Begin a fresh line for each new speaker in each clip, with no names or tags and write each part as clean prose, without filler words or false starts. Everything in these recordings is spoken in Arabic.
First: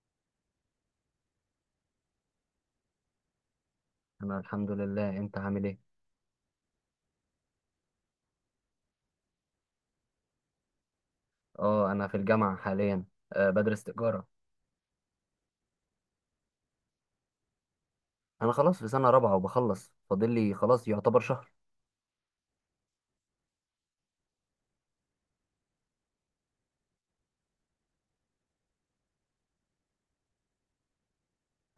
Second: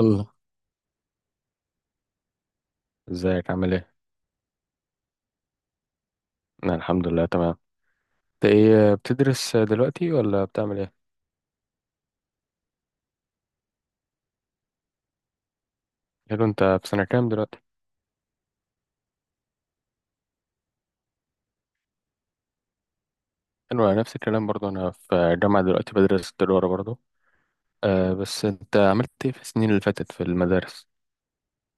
الله. ازيك، عامل ايه؟
انا الحمد لله، انت عامل ايه؟
انا الحمد لله تمام. انت ايه بتدرس دلوقتي ولا بتعمل ايه؟
اه انا في الجامعه حاليا. بدرس تجاره.
حلو، انت في سنة كام دلوقتي؟
انا خلاص في سنه رابعه وبخلص، فاضل لي خلاص يعتبر شهر.
حلو، انا نفس الكلام برضه. انا في جامعة دلوقتي بدرس تجارة برضه. آه، بس انت عملت ايه في السنين اللي فاتت في المدارس؟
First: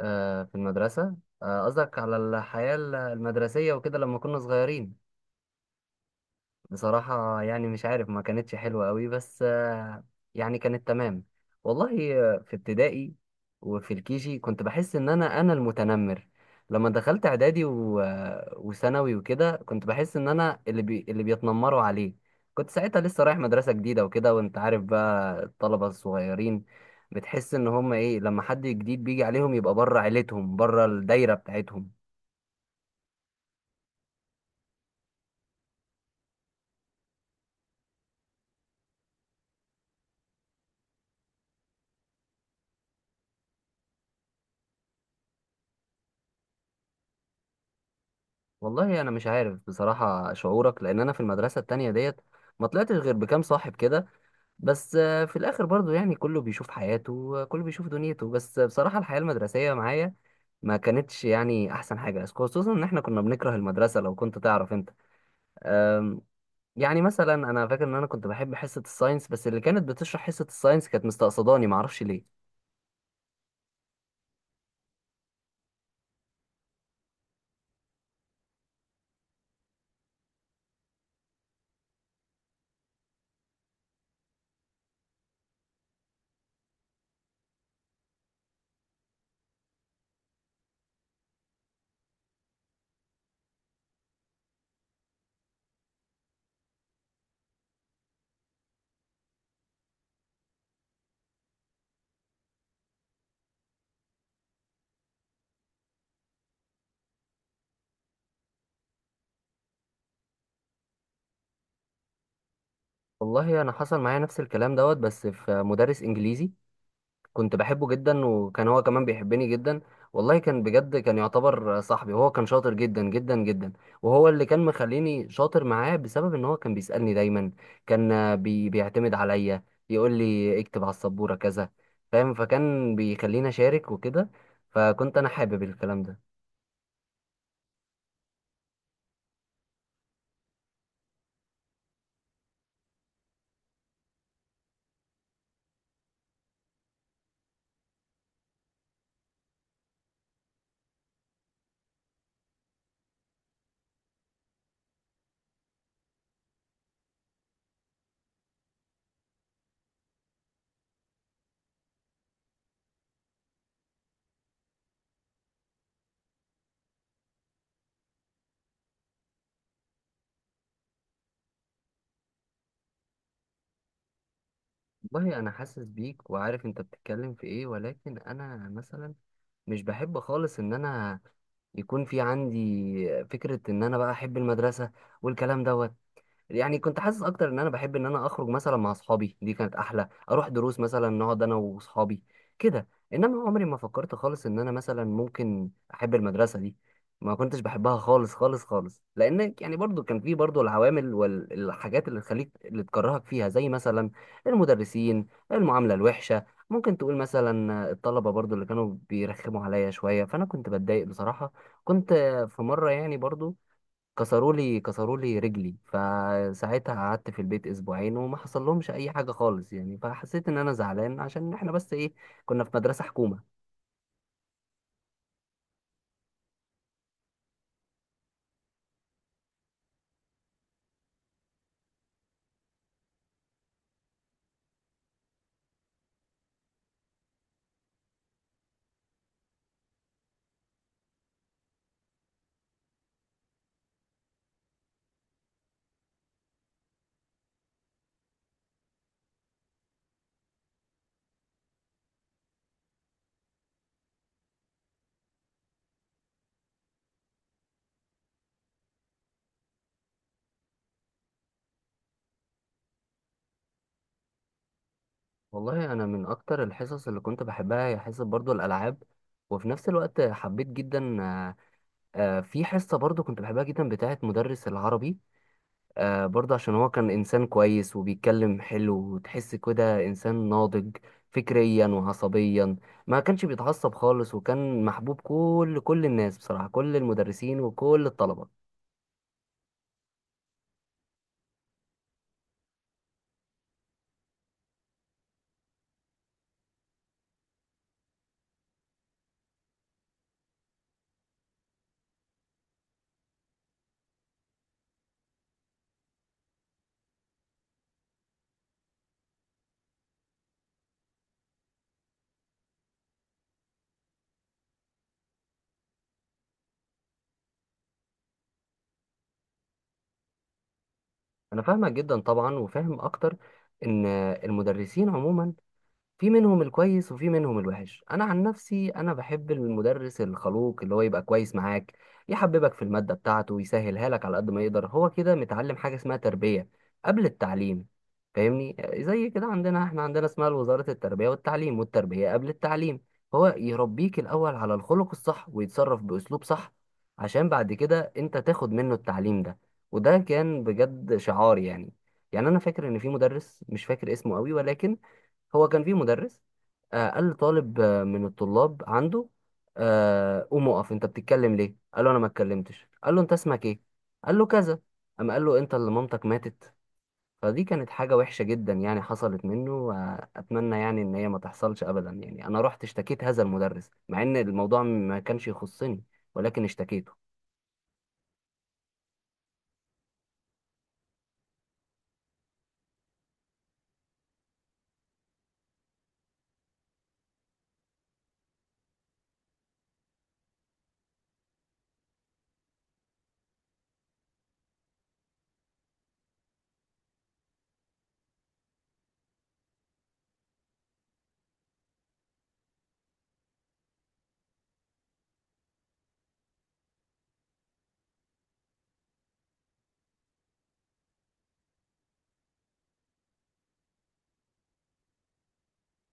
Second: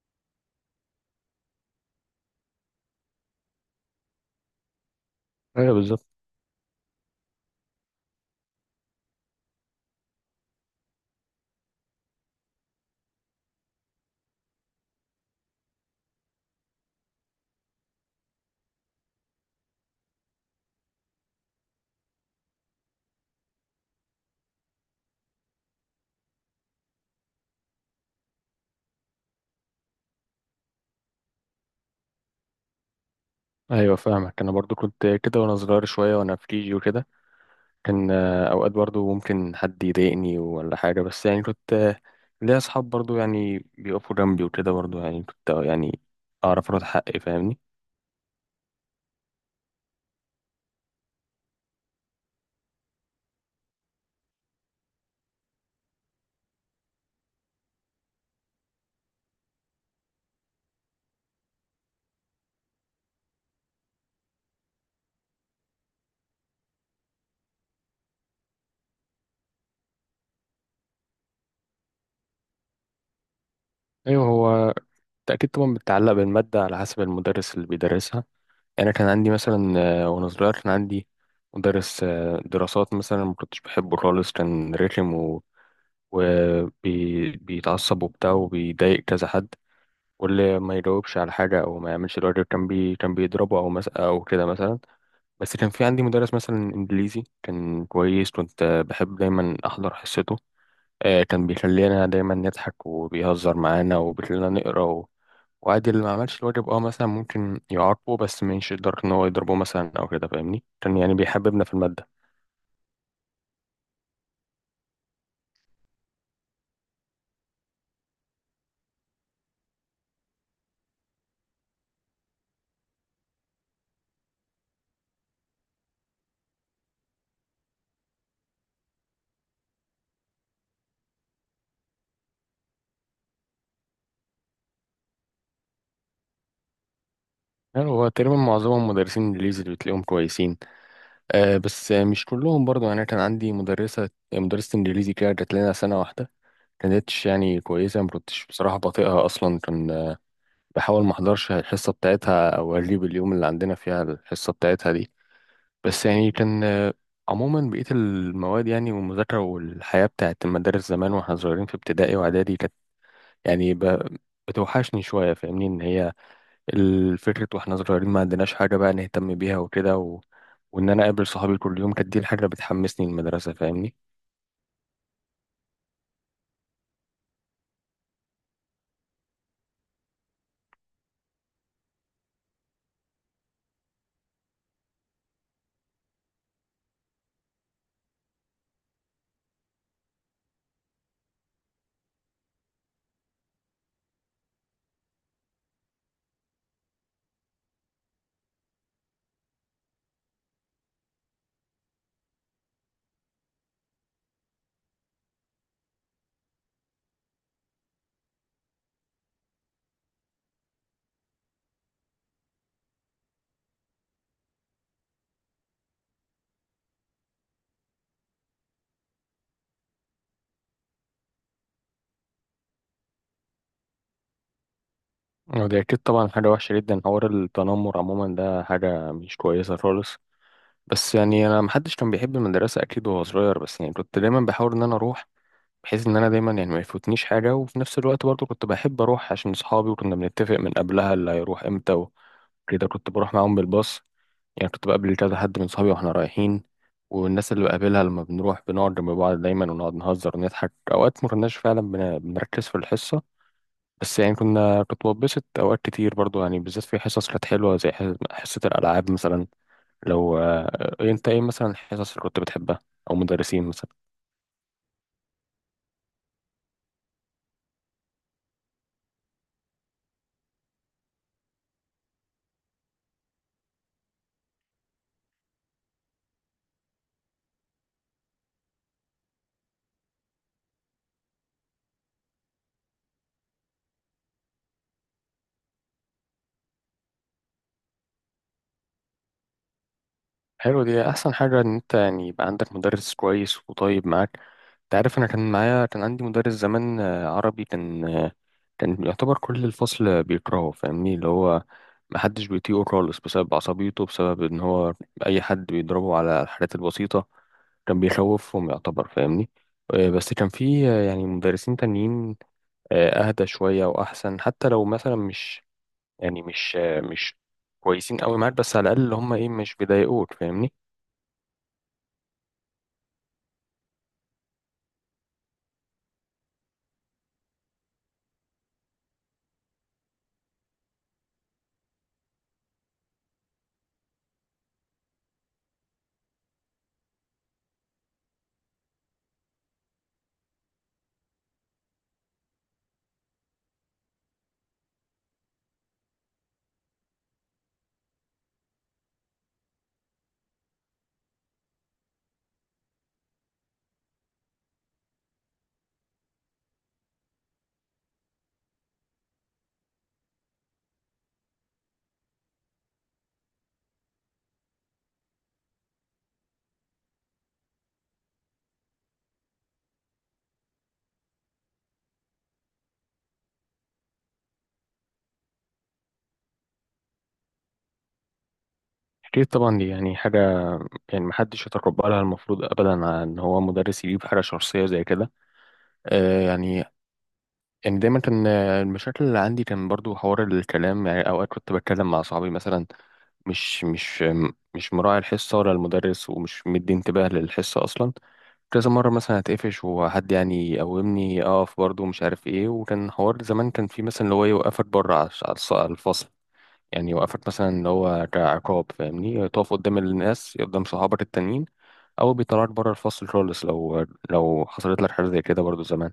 أه، في المدرسه قصدك؟ قصدك على الحياه المدرسيه وكده لما كنا صغيرين.
ايوه، بالظبط.
بصراحة يعني مش عارف، ما كانتش حلوة قوي، بس يعني كانت تمام. والله في ابتدائي وفي الكيجي كنت بحس ان انا المتنمر. لما دخلت اعدادي وثانوي وكده كنت بحس ان انا اللي اللي بيتنمروا عليه. كنت ساعتها لسه رايح مدرسة جديدة وكده، وانت عارف بقى الطلبة الصغيرين بتحس ان هم ايه لما حد جديد بيجي عليهم يبقى بره عيلتهم، بره الدايرة بتاعتهم.
ايوه، فاهمك. انا برضه كنت كده وانا صغير شوية وانا في كيجي وكده. كان اوقات برضه ممكن حد يضايقني ولا حاجة، بس يعني كنت ليا اصحاب برضه يعني بيقفوا جنبي وكده، برضه يعني كنت يعني اعرف ارد حقي، فاهمني؟
والله انا مش عارف بصراحه شعورك، لان انا في المدرسه التانية ديت ما طلعتش غير بكام صاحب كده. بس في الاخر برضو يعني كله بيشوف حياته، كله بيشوف دنيته. بس بصراحه الحياه المدرسيه معايا ما كانتش يعني احسن حاجه، خصوصا ان احنا كنا بنكره المدرسه لو كنت تعرف انت. أم، يعني مثلا انا فاكر ان انا كنت بحب حصه الساينس، بس اللي كانت بتشرح حصه الساينس كانت مستقصداني ما اعرفش ليه.
ايوه هو. أكيد طبعا بتتعلق بالمادة على حسب المدرس اللي بيدرسها. يعني أنا كان عندي مثلا وأنا صغير كان عندي مدرس دراسات مثلا، ما كنتش بحبه خالص. كان رخم وبيتعصب وبتاع وبيضايق كذا حد. واللي ما يجاوبش على حاجة أو ما يعملش الواجب كان كان بيضربه أو أو كده مثلا. بس كان في عندي مدرس مثلا إنجليزي كان كويس. كنت بحب دايما أحضر حصته. كان بيخلينا دايما نضحك وبيهزر معانا وبيخلينا نقرأ. وعادي اللي ما عملش الواجب مثلا ممكن يعاقبه، بس مش يقدر ان هو يضربه مثلا او كده، فاهمني. كان يعني بيحببنا في الماده.
والله انا حصل معايا نفس الكلام دوت، بس في مدرس انجليزي كنت بحبه جدا، وكان هو كمان بيحبني جدا. والله كان بجد كان يعتبر صاحبي، وهو كان شاطر جدا جدا جدا. وهو اللي كان مخليني شاطر معاه بسبب ان هو كان بيسألني دايما. كان آه، بي بيعتمد عليا، يقول لي اكتب على السبورة كذا، فاهم؟ فكان بيخليني اشارك وكده، فكنت انا حابب الكلام ده.
يعني هو تقريبا معظمهم مدرسين انجليزي اللي بتلاقيهم كويسين. آه، بس مش كلهم برضو. يعني كان عندي مدرسه انجليزي كده جات لنا سنه واحده، كانتش يعني كويسه. ما كنتش بصراحه بطيئها اصلا. كان بحاول ما احضرش الحصه بتاعتها او اغيب اليوم اللي عندنا فيها الحصه بتاعتها دي. بس يعني كان عموما بقية المواد، يعني والمذاكرة والحياة بتاعت المدارس زمان واحنا صغيرين في ابتدائي واعدادي، كانت يعني بتوحشني شوية، فاهمني. إن هي الفكرة وإحنا صغيرين ما عندناش حاجة بقى نهتم بيها وكده وإن أنا أقابل صحابي كل يوم، كانت دي الحاجة اللي بتحمسني المدرسة، فاهمني.
والله انا حاسس بيك وعارف انت بتتكلم في ايه، ولكن انا مثلا مش بحب خالص ان انا يكون في عندي فكرة ان انا بقى احب المدرسة والكلام ده. يعني كنت حاسس اكتر ان انا بحب ان انا اخرج مثلا مع اصحابي، دي كانت احلى، اروح دروس مثلا نقعد انا واصحابي كده. انما عمري ما فكرت خالص ان انا مثلا ممكن احب المدرسه دي. ما كنتش بحبها خالص خالص خالص، لان يعني برضو كان في برضو العوامل والحاجات اللي تكرهك فيها، زي مثلا المدرسين، المعامله الوحشه. ممكن تقول مثلا الطلبه برضو اللي كانوا بيرخموا عليا شويه، فانا كنت بتضايق بصراحه. كنت في مره يعني برضو كسروا لي رجلي، فساعتها قعدت في البيت اسبوعين وما حصل لهمش اي حاجه خالص، يعني فحسيت ان انا زعلان، عشان احنا بس ايه، كنا في مدرسه حكومه.
ودي أكيد طبعا حاجة وحشة جدا. حوار التنمر عموما ده حاجة مش كويسة خالص. بس يعني أنا محدش كان بيحب المدرسة أكيد وهو صغير، بس يعني كنت دايما بحاول إن أنا أروح، بحيث إن أنا دايما يعني ما يفوتنيش حاجة. وفي نفس الوقت برضه كنت بحب أروح عشان صحابي، وكنا بنتفق من قبلها اللي هيروح إمتى وكده كنت بروح معاهم بالباص. يعني كنت بقابل كذا حد من صحابي واحنا رايحين. والناس اللي بقابلها لما بنروح بنقعد جنب بعض دايما ونقعد نهزر ونضحك، اوقات ما كناش فعلا بنركز في الحصه. بس يعني كنت بتبسط اوقات كتير برضو، يعني بالذات في حصص كانت حلوه زي حصه الالعاب مثلا. لو انت ايه مثلا الحصص اللي كنت بتحبها او مدرسين مثلا؟
والله انا من اكتر الحصص اللي كنت بحبها هي حصه برضو الالعاب، وفي نفس الوقت حبيت جدا في حصه برضو كنت بحبها جدا بتاعه مدرس العربي. برضه عشان هو كان إنسان كويس وبيتكلم حلو، وتحس كده إنسان ناضج فكريا وعصبيا. ما كانش بيتعصب خالص، وكان محبوب كل الناس بصراحة، كل المدرسين وكل الطلبة.
حلو، دي احسن حاجه ان انت يعني يبقى عندك مدرس كويس وطيب معاك. انت عارف، انا كان معايا كان عندي مدرس زمان عربي كان كان يعتبر كل الفصل بيكرهه، فاهمني. اللي هو محدش بيطيقه خالص بسبب عصبيته، بسبب ان هو اي حد بيضربه على الحاجات البسيطه، كان بيخوفهم يعتبر، فاهمني. بس كان في يعني مدرسين تانيين اهدى شويه واحسن، حتى لو مثلا مش يعني مش مش كويسين قوي معاك، بس على الاقل اللي هم ايه؟ مش بيضايقوك، فاهمني.
أنا فاهمك جدا طبعا، وفاهم أكتر إن المدرسين عموما في منهم الكويس وفي منهم الوحش. انا عن نفسي انا بحب المدرس الخلوق اللي هو يبقى كويس معاك، يحببك في المادة بتاعته ويسهلها لك على قد ما يقدر. هو كده متعلم حاجة اسمها تربية قبل التعليم. فاهمني؟ زي كده عندنا، احنا عندنا اسمها وزارة التربية والتعليم، والتربية قبل التعليم. هو يربيك الاول على الخلق الصح ويتصرف باسلوب صح، عشان بعد كده انت تاخد منه التعليم ده. وده كان بجد شعار يعني. يعني انا فاكر ان في مدرس، مش فاكر اسمه قوي ولكن، هو كان في مدرس قال لطالب من الطلاب عنده، قوم اقف، انت بتتكلم ليه؟ قال له انا ما اتكلمتش. قال له انت اسمك ايه؟ قال له كذا. اما قال له انت اللي مامتك ماتت. فدي كانت حاجة وحشة جدا يعني حصلت منه، اتمنى يعني ان هي ما تحصلش ابدا. يعني انا رحت اشتكيت هذا المدرس مع ان الموضوع ما كانش يخصني، ولكن اشتكيته.
أكيد طبعا دي يعني حاجة يعني محدش يتقبلها المفروض أبدا، إن هو مدرس يجيب حاجة شخصية زي كده. آه، يعني يعني دايما كان المشاكل اللي عندي كان برضو حوار الكلام. يعني أوقات كنت بتكلم مع صحابي مثلا، مش مش مش مراعي الحصة ولا المدرس ومش مدي انتباه للحصة أصلا. كذا مرة مثلا هتقفش وحد يعني يقومني أقف برضو مش عارف إيه. وكان حوار زمان كان في مثلا اللي هو يوقفك بره على على على الفصل، يعني يوقفك مثلا اللي هو كعقاب، فاهمني. تقف قدام الناس قدام صحابك التانيين، او بيطلعك بره الفصل خالص. لو حصلت لك حاجه زي كده برضو زمان؟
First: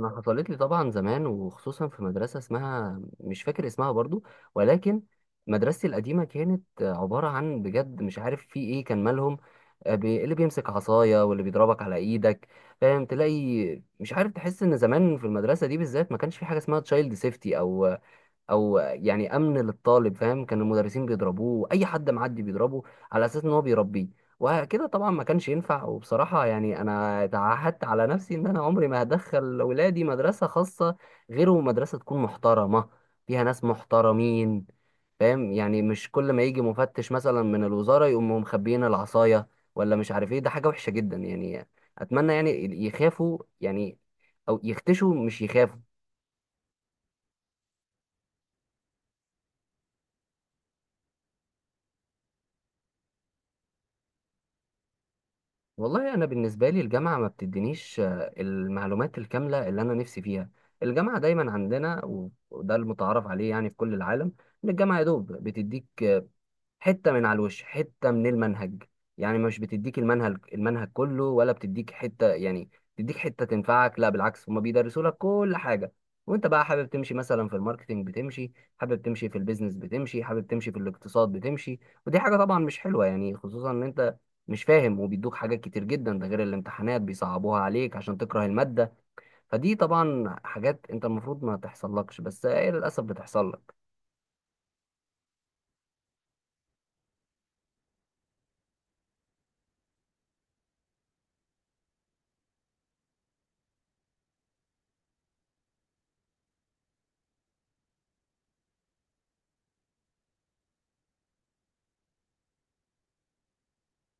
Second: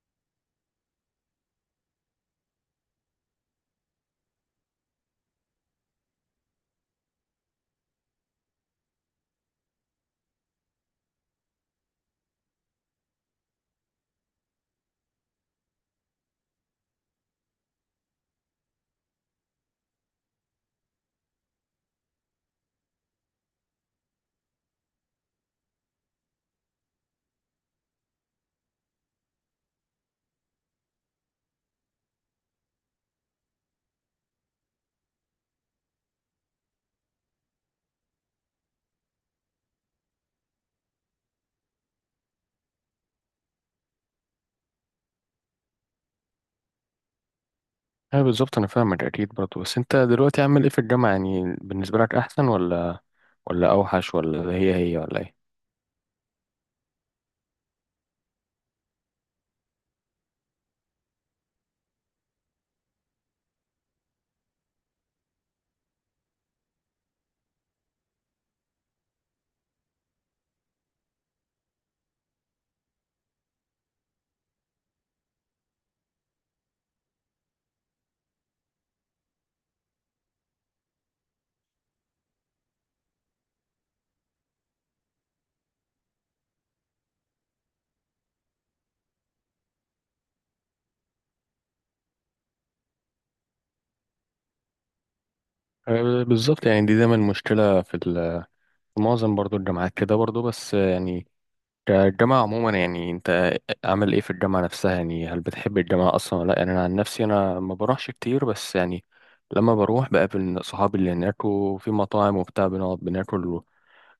انا حصلت لي طبعا زمان، وخصوصا في مدرسه اسمها مش فاكر اسمها برضو، ولكن مدرستي القديمه كانت عباره عن بجد مش عارف في ايه كان مالهم. اللي بيمسك عصايه واللي بيضربك على ايدك، فاهم؟ تلاقي مش عارف، تحس ان زمان في المدرسه دي بالذات ما كانش في حاجه اسمها تشايلد سيفتي او يعني امن للطالب، فاهم؟ كان المدرسين بيضربوه، اي حد معدي بيضربه على اساس ان هو بيربيه، وكده طبعا ما كانش ينفع. وبصراحة يعني انا تعهدت على نفسي ان انا عمري ما هدخل ولادي مدرسة خاصة، غير مدرسة تكون محترمة، فيها ناس محترمين، فاهم؟ يعني مش كل ما يجي مفتش مثلا من الوزارة يقوموا مخبيين العصاية، ولا مش عارف ايه، ده حاجة وحشة جدا يعني. اتمنى يعني يخافوا، يعني او يختشوا، مش يخافوا.
ايوه بالظبط، انا فاهمك اكيد برضو. بس انت دلوقتي عامل ايه في الجامعه؟ يعني بالنسبه لك احسن ولا اوحش، ولا هي هي، ولا ايه؟
والله انا بالنسبه لي الجامعه ما بتدينيش المعلومات الكامله اللي انا نفسي فيها. الجامعه دايما عندنا، وده المتعارف عليه يعني في كل العالم، ان الجامعه يا دوب بتديك حته من على الوش، حته من المنهج. يعني مش بتديك المنهج كله، ولا بتديك حته يعني بتديك حته تنفعك. لا بالعكس، هما بيدرسوا لك كل حاجه، وانت بقى حابب تمشي مثلا في الماركتينج بتمشي، حابب تمشي في البيزنس بتمشي، حابب تمشي في الاقتصاد بتمشي. ودي حاجه طبعا مش حلوه يعني، خصوصا ان انت مش فاهم، وبيدوك حاجات كتير جدا، ده غير الامتحانات بيصعبوها عليك عشان تكره الماده. فدي طبعا حاجات انت المفروض ما تحصل لكش، بس هي للاسف بتحصل لك.
أه، بالظبط. يعني دي دايما مشكله في في معظم برضو الجامعات كده برضو. بس آه، يعني كالجامعه عموما، يعني انت عامل ايه في الجامعه نفسها؟ يعني هل بتحب الجامعه اصلا ولا لا؟ يعني انا عن نفسي انا ما بروحش كتير، بس يعني لما بروح بقابل صحابي اللي هناك، وفي مطاعم وبتاع بنقعد بناكل،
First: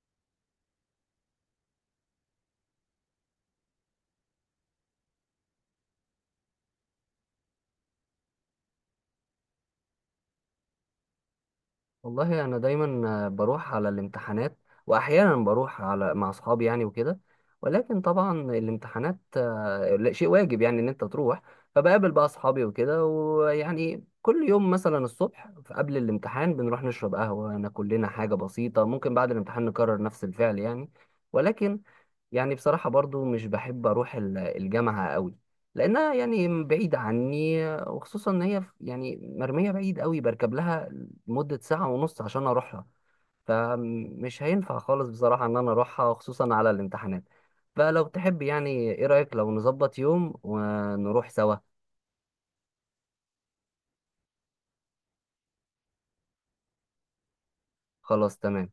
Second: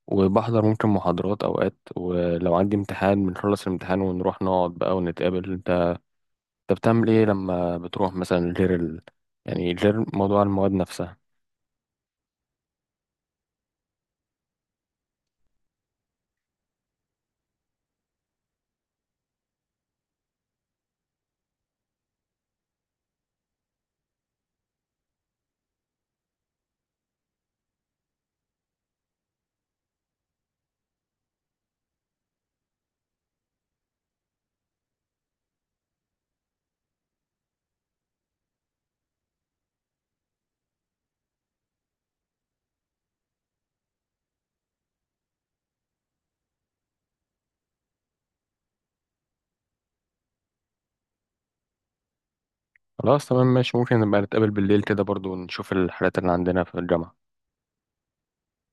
وبحضر ممكن محاضرات اوقات، ولو عندي امتحان بنخلص الامتحان ونروح نقعد بقى ونتقابل. انت بتعمل ايه لما بتروح مثلا غير يعني غير موضوع المواد نفسها؟
والله انا دايما بروح على الامتحانات، واحيانا بروح مع اصحابي يعني وكده. ولكن طبعا الامتحانات لا، شيء واجب يعني ان انت تروح. فبقابل بقى اصحابي وكده، ويعني كل يوم مثلا الصبح قبل الامتحان بنروح نشرب قهوة، ناكل لنا حاجة بسيطة، ممكن بعد الامتحان نكرر نفس الفعل يعني. ولكن يعني بصراحة برضو مش بحب أروح الجامعة قوي، لأنها يعني بعيدة عني، وخصوصا إن هي يعني مرمية بعيد قوي، بركب لها مدة ساعة ونص عشان أروحها. فمش هينفع خالص بصراحة إن أنا أروحها خصوصا على الامتحانات. فلو تحب يعني، إيه رأيك لو نظبط يوم ونروح سوا؟
خلاص، تمام ماشي. ممكن نبقى نتقابل بالليل كده برضو ونشوف الحالات اللي عندنا في الجامعة.
خلاص تمام.